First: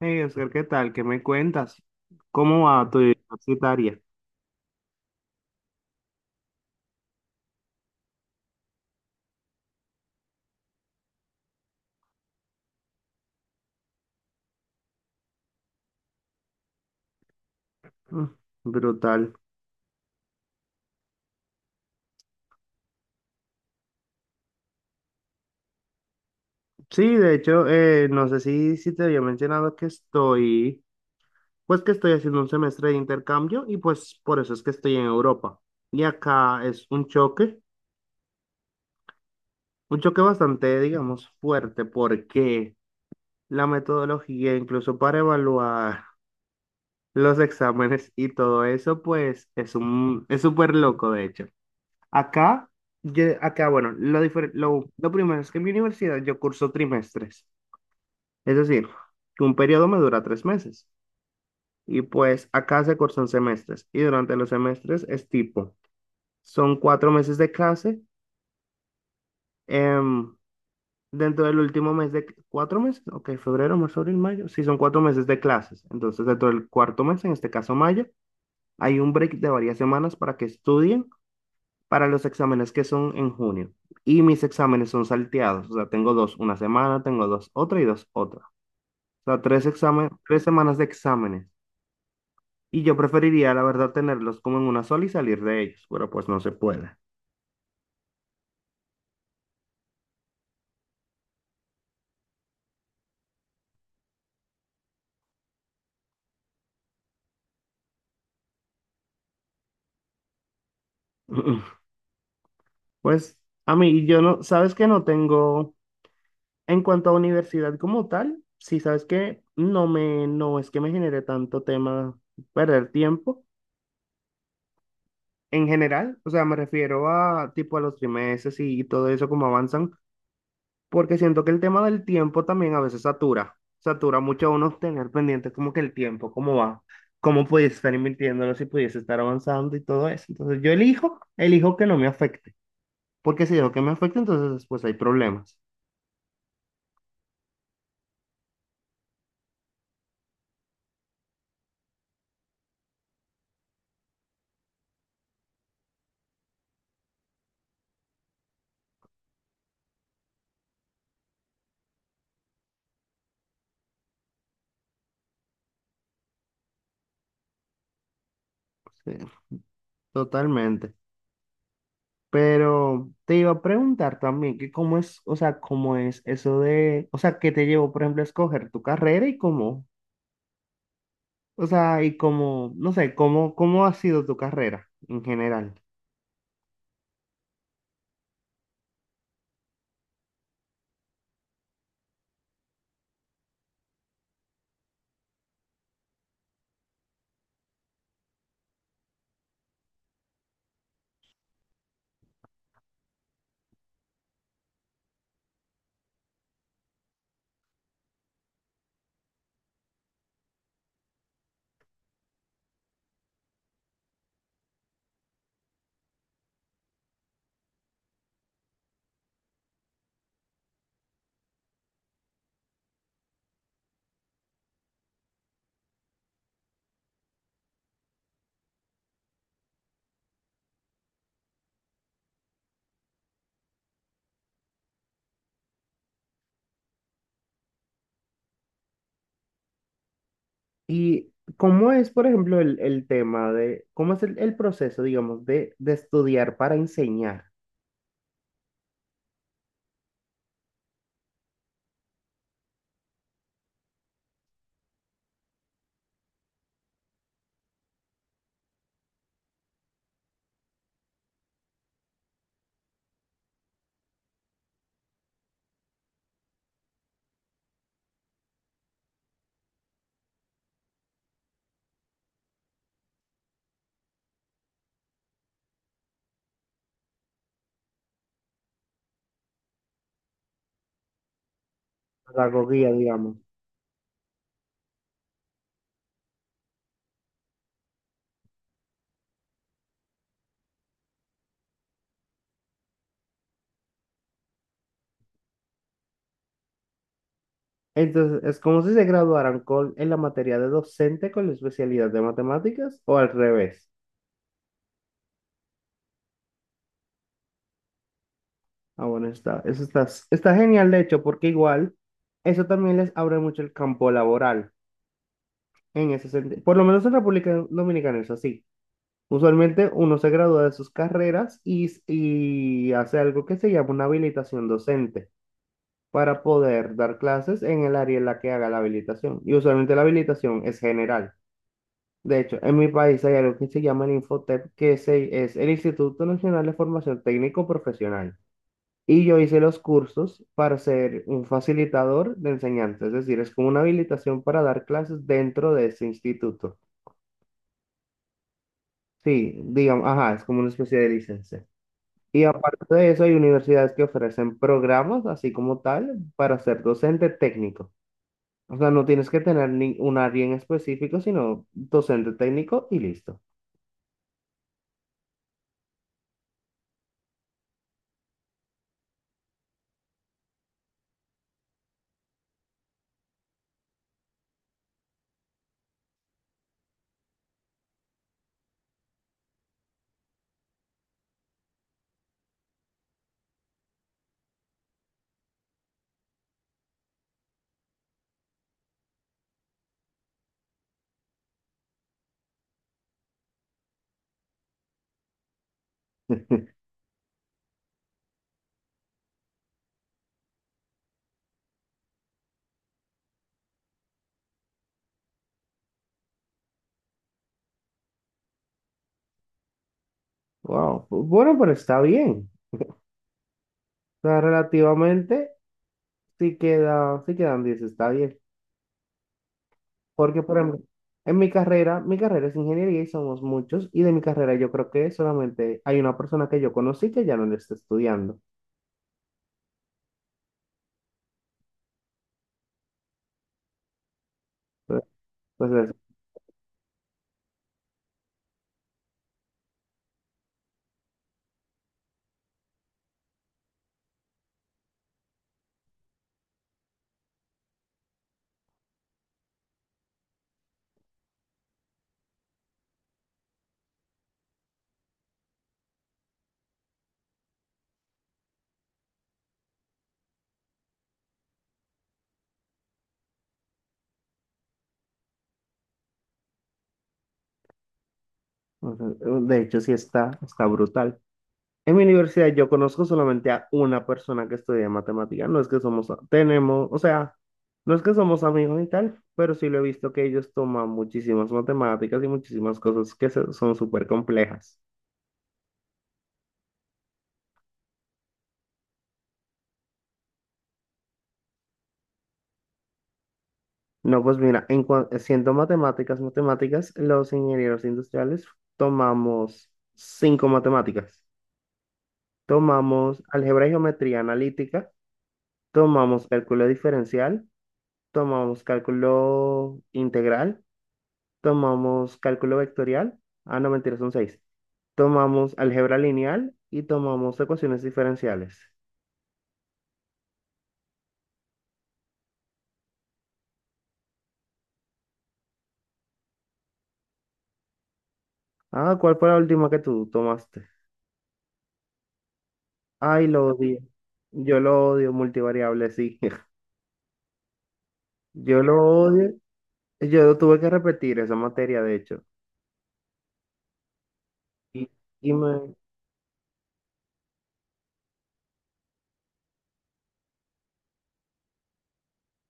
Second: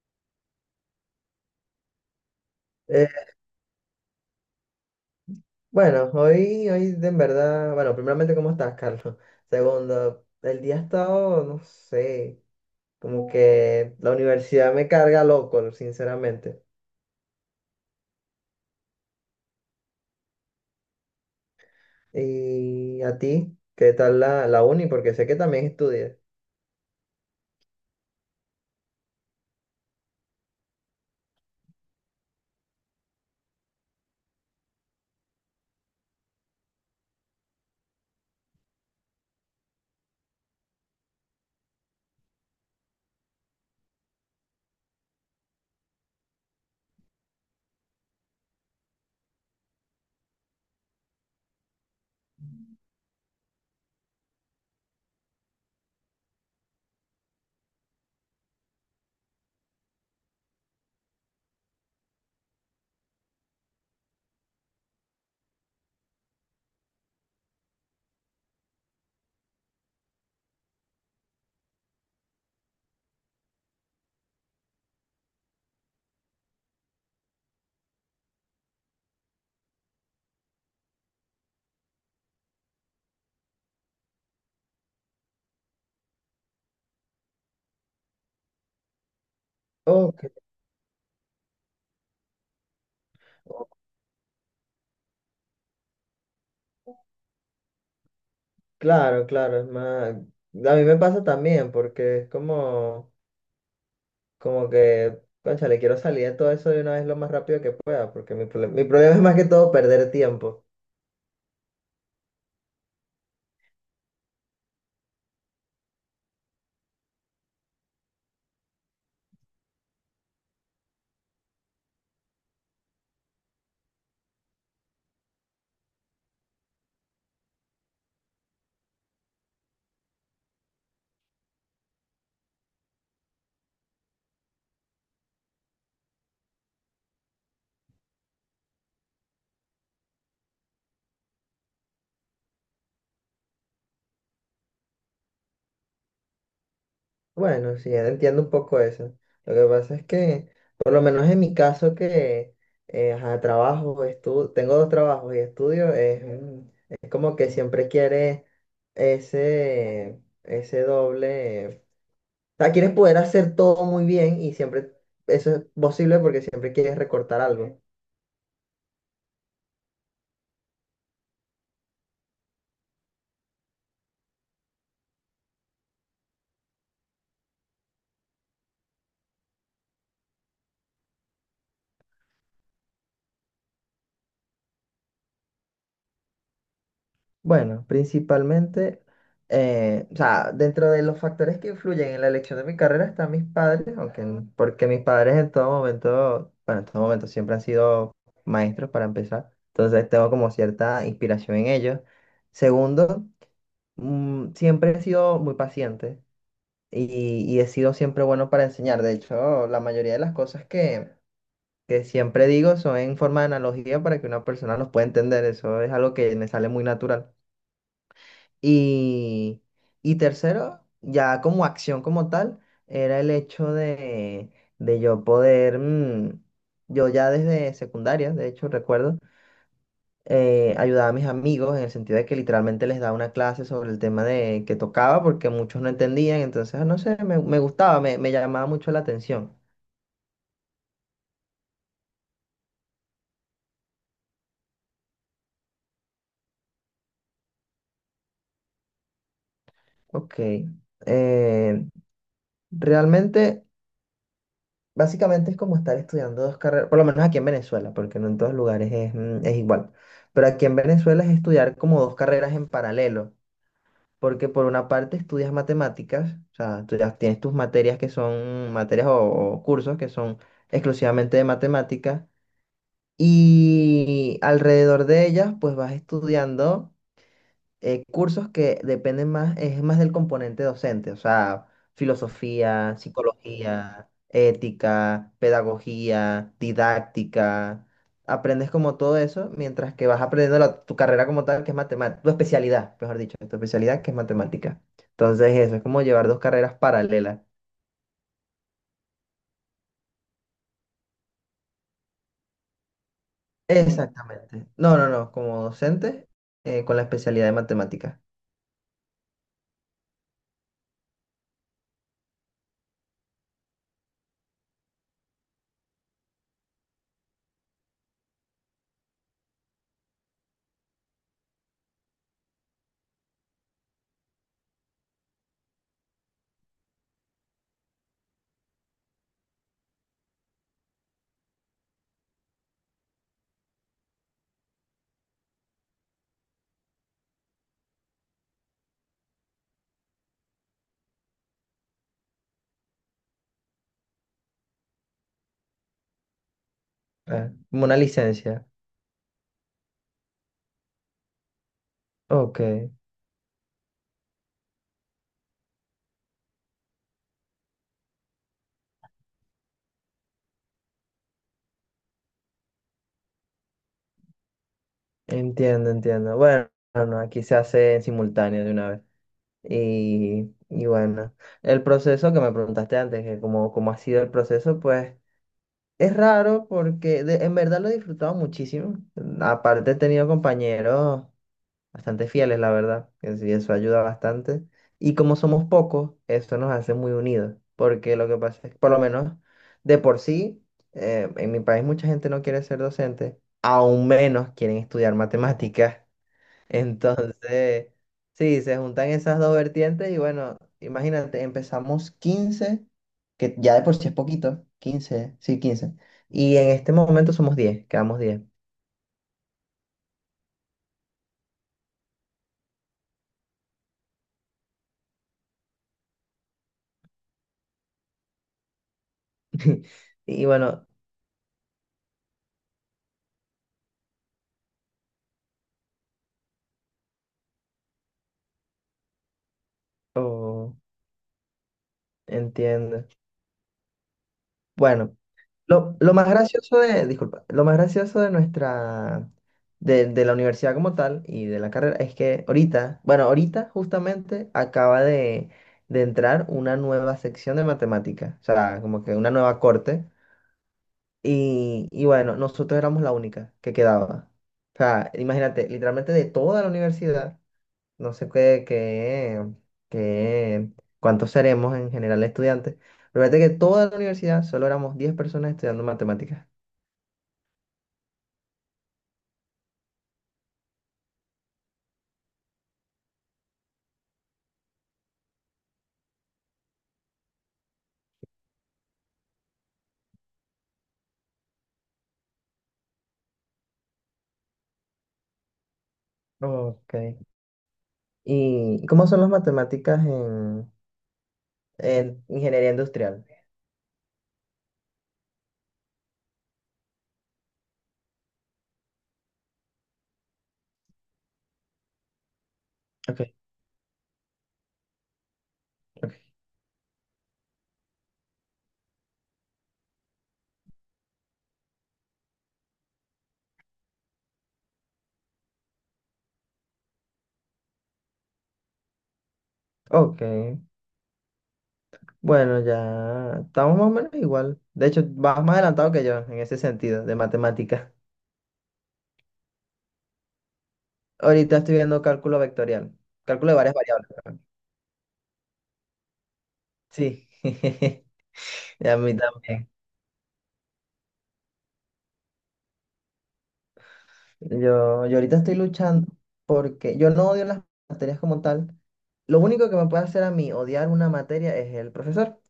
Hey, Oscar, ¿qué tal? ¿Qué me cuentas? ¿Cómo va tu vida Eh, universitaria? bueno, hoy de en verdad, bueno, primeramente, ¿cómo estás, Carlos? Segundo, el día ha estado, no sé, como que la universidad me carga loco, sinceramente. Mm, brutal. ¿Y a ti? ¿Qué tal la uni? Porque sé que también estudias. Sí, de hecho, no sé si te había mencionado que pues que estoy haciendo un semestre de intercambio y pues por eso es que estoy en Europa. Y acá es un choque bastante, digamos, fuerte porque la metodología, incluso para evaluar los exámenes y todo eso, pues es es súper loco, de hecho. Acá, acá, bueno, lo primero es que en mi universidad yo curso trimestres, es decir, que un periodo me dura 3 meses. Y pues acá se cursan semestres y durante los semestres es tipo, son 4 meses de clase, em, dentro del último mes de, ¿4 meses? Ok, febrero, marzo, abril, mayo, sí, son 4 meses de clases. Entonces, dentro del cuarto mes, en este caso mayo, hay un break de varias semanas para que estudien para los exámenes que son en junio. Y mis exámenes son salteados. O sea, tengo dos una semana, tengo dos otra y dos otra. O sea, tres exámenes, Oh, 3 semanas de exámenes. Y yo preferiría, la oh, verdad, tenerlos como en una sola y salir de ellos, pero pues no se puede. claro, claro, es más, a mí me pasa también, porque es como, como que, cónchale, quiero salir de todo eso de una vez lo más rápido que pueda, porque mi problema es más que todo perder tiempo. Pues a mí, yo no, sabes que no tengo, en cuanto a universidad como tal, sí, sabes que no me, no es que me genere tanto tema perder tiempo en general, o sea, me refiero a tipo a los trimestres y todo eso como avanzan. Porque siento que el tema del tiempo también a veces satura, satura mucho a uno tener pendiente como que el tiempo, cómo va, cómo pudiese estar invirtiéndolo, si pudiese estar avanzando y todo eso. Entonces yo elijo que no me afecte, porque si dejo que me afecte, entonces después hay problemas. Bueno, sí, entiendo un poco eso. Lo que pasa es que, por lo menos en mi caso, que ajá, trabajo, estudio, tengo dos trabajos y estudio, es como que siempre quieres ese doble. O sea, quieres poder hacer todo muy bien y siempre eso es posible porque siempre quieres recortar algo. Sí, totalmente. Pero te iba a preguntar también que cómo es, o sea, cómo es eso de, o sea, qué te llevó, por ejemplo, a escoger tu carrera y cómo, o sea, y cómo, no sé, cómo ha sido tu carrera en general. Bueno, principalmente, o sea, dentro de los factores que influyen en la elección de mi carrera están mis padres, aunque, porque mis padres en todo momento, bueno, en todo momento siempre han sido maestros para empezar, entonces tengo como cierta inspiración en ellos. Segundo, siempre he sido muy paciente y he sido siempre bueno para enseñar. De hecho, la mayoría de las cosas que siempre digo son en forma de analogía para que una persona los pueda entender. Eso es algo que me sale muy natural. Y, y tercero, ya como acción como tal, era el hecho de yo poder, yo ya desde secundaria, de hecho recuerdo, ayudaba a mis amigos en el sentido de que literalmente les daba una clase sobre el tema de que tocaba porque muchos no entendían, entonces ah, no sé, me gustaba, me llamaba mucho la atención. ¿Y cómo es, por ejemplo, el tema de, cómo es el proceso, digamos, de estudiar para enseñar Ok, eh, realmente, básicamente es como estar estudiando dos carreras, por lo menos aquí en Venezuela, porque no en todos lugares es, es igual. Pero aquí en Venezuela es estudiar como dos carreras en paralelo, porque por una parte estudias matemáticas, o sea, tú ya tienes tus materias que son materias o cursos que son exclusivamente de matemáticas, y alrededor de ellas pues vas estudiando cursos que dependen más, es más del componente docente, o sea, pedagogía, filosofía, digamos? psicología, ética, pedagogía, didáctica. Aprendes como todo eso mientras que vas aprendiendo tu carrera como tal, que es matemática, tu especialidad, mejor dicho, tu especialidad que es matemática. Entonces eso es como llevar dos carreras paralelas. Entonces, ¿es como si se graduaran con, en la materia de docente con la especialidad de matemáticas o al revés? Exactamente. No, no, no, como docente con la especialidad de matemática. Ah, bueno, está, eso está, está genial, de hecho, porque igual eso también les abre mucho el campo laboral en ese sentido. Por lo menos en República Dominicana es así. Usualmente uno se gradúa de sus carreras y hace algo que se llama una habilitación docente, para poder dar clases en el área en la que haga la habilitación. Y usualmente la habilitación es general. De hecho, en mi país hay algo que se llama el Infotep, es el Instituto Nacional de Formación Técnico Profesional. Y yo hice los cursos para ser un facilitador de enseñanza, es decir, es como una habilitación para dar clases dentro de ese instituto. Ah, como una licencia. Sí, digamos, ajá, es como una especie de licencia. Y aparte Ok. de eso, hay universidades que ofrecen programas, así como tal, para ser docente técnico. O sea, no tienes que tener ni un área en específico, sino docente técnico y listo. Entiendo, entiendo. Bueno, no, aquí se hace en simultáneo de una vez. Y bueno, el proceso que me preguntaste antes, que cómo, cómo ha sido el proceso, pues es raro porque en verdad lo he disfrutado muchísimo. Aparte he tenido compañeros bastante fieles, la verdad, que sí, eso ayuda bastante. Y como somos pocos, eso nos hace muy unidos, porque lo que pasa es que por lo menos de por sí, en mi país mucha gente no quiere ser docente, aún menos quieren estudiar matemáticas. Entonces, sí, se juntan esas dos vertientes y bueno, imagínate, empezamos 15, que ya de por sí es poquito, 15 sí, 15. Y en este momento somos 10, quedamos 10. Wow. Bueno, pero está bien. O sea, relativamente sí queda, sí quedan 10, está bien. Porque, Y por ejemplo, bueno, en mi carrera es ingeniería y somos muchos, y de mi carrera yo creo que solamente hay una persona que yo conocí que ya no le está estudiando. oh, entiendo. Pues, Bueno, pues, es- lo más gracioso de, disculpa, lo más gracioso de nuestra, de la universidad como tal y de la carrera es que ahorita, bueno, ahorita justamente acaba de entrar una nueva sección de matemática, o sea, como que una nueva corte. Y bueno, nosotros éramos la única que quedaba. O sea, imagínate, literalmente de toda la universidad, no sé qué, cuántos seremos en general estudiantes, pero fíjate que toda la universidad solo éramos 10 personas estudiando matemáticas. pues, de hecho, sí está, está brutal. En mi universidad yo conozco solamente a una persona que estudia matemáticas. No es que somos, tenemos, o sea, no es que somos amigos y tal, pero sí lo he visto que ellos toman muchísimas matemáticas y muchísimas cosas son súper complejas. Ok. ¿Y cómo son las matemáticas en ingeniería industrial? No, pues mira, siendo matemáticas, matemáticas, los ingenieros industriales tomamos cinco matemáticas. Ok. Tomamos álgebra y geometría analítica, Ok. tomamos cálculo diferencial, tomamos cálculo integral, tomamos cálculo vectorial, ah, no, mentira, son seis. Tomamos álgebra lineal y tomamos ecuaciones diferenciales. Ok. Bueno, ya estamos más o menos igual. De hecho, vas más adelantado que yo en ese sentido de matemáticas. Ah, ¿cuál fue la última que tú tomaste? Ahorita estoy viendo cálculo vectorial, Ay, lo cálculo de varias odio. variables, perdón. Yo lo odio, multivariable, sí. Sí, Yo lo y a mí odio. también. Yo tuve que repetir esa materia, de hecho. Y, Yo y ahorita estoy me, luchando porque yo no odio las materias como tal. Lo único que me puede hacer a mí odiar una materia es el profesor.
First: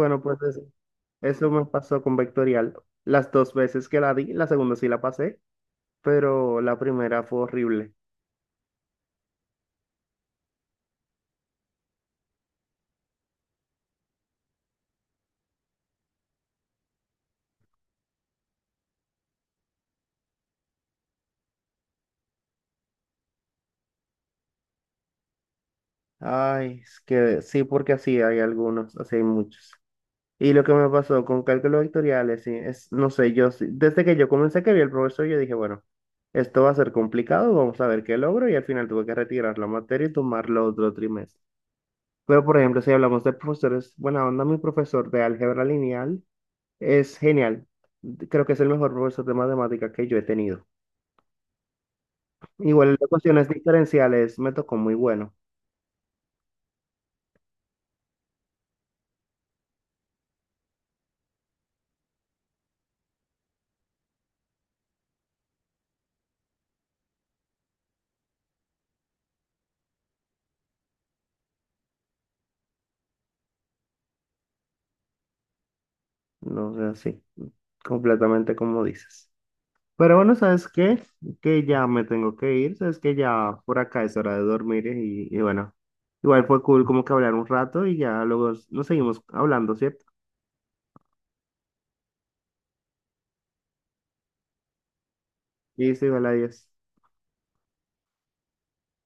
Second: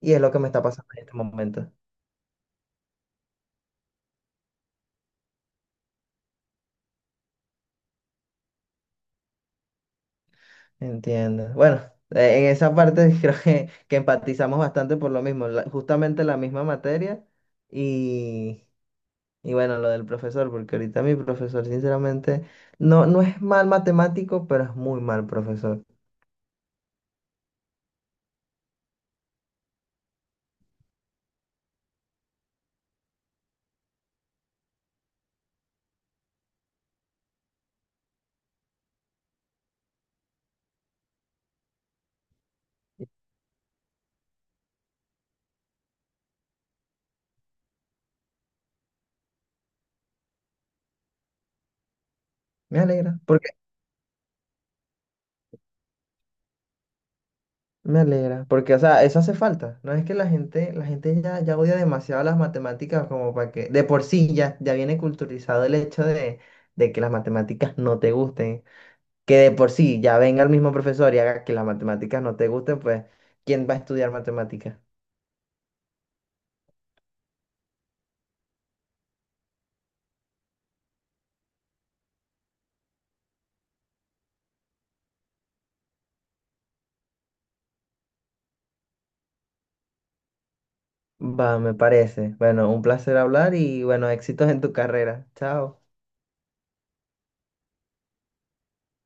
Y es lo que pues me eso, está pasando en este eso me momento. pasó con vectorial. Las dos veces que la di, la segunda sí la pasé, pero la primera fue horrible. Entiendo. Bueno, en esa parte creo que empatizamos bastante por lo mismo, justamente la misma materia y, y bueno, lo del profesor, porque ahorita mi profesor, sinceramente, no, no es mal matemático, pero es muy mal profesor. Ay, es que sí, porque así hay algunos, así hay muchos. Y lo que me pasó con cálculos vectoriales, sí, es, no sé, yo, desde que yo comencé que vi el profesor, yo dije, bueno, esto va a ser complicado, vamos a ver qué logro, y al final tuve que retirar la materia y tomarlo otro trimestre. Pero, por ejemplo, si hablamos de profesores, buena onda, mi profesor de álgebra lineal es genial. Creo que es el mejor profesor de matemática que yo he tenido. Me Igual en las alegra. ecuaciones diferenciales me tocó muy bueno, Me alegra, porque, o sea, eso hace falta. No es que la gente ya, ya odia demasiado las matemáticas como para que, de por sí ya, ya viene culturizado el hecho de que las matemáticas no te gusten. Que de por sí ya venga el mismo profesor y haga que las matemáticas no te gusten, pues, ¿quién va a estudiar matemáticas? no sé, así, completamente como dices. Pero bueno, ¿sabes qué? Que ya me tengo que ir, ¿sabes? Que ya por acá es hora de dormir y bueno, igual fue cool como que hablar un rato y ya luego nos seguimos hablando, ¿cierto? Va, me parece. Bueno, un placer hablar y, bueno, éxitos en tu carrera. Chao. Listo, igual, adiós.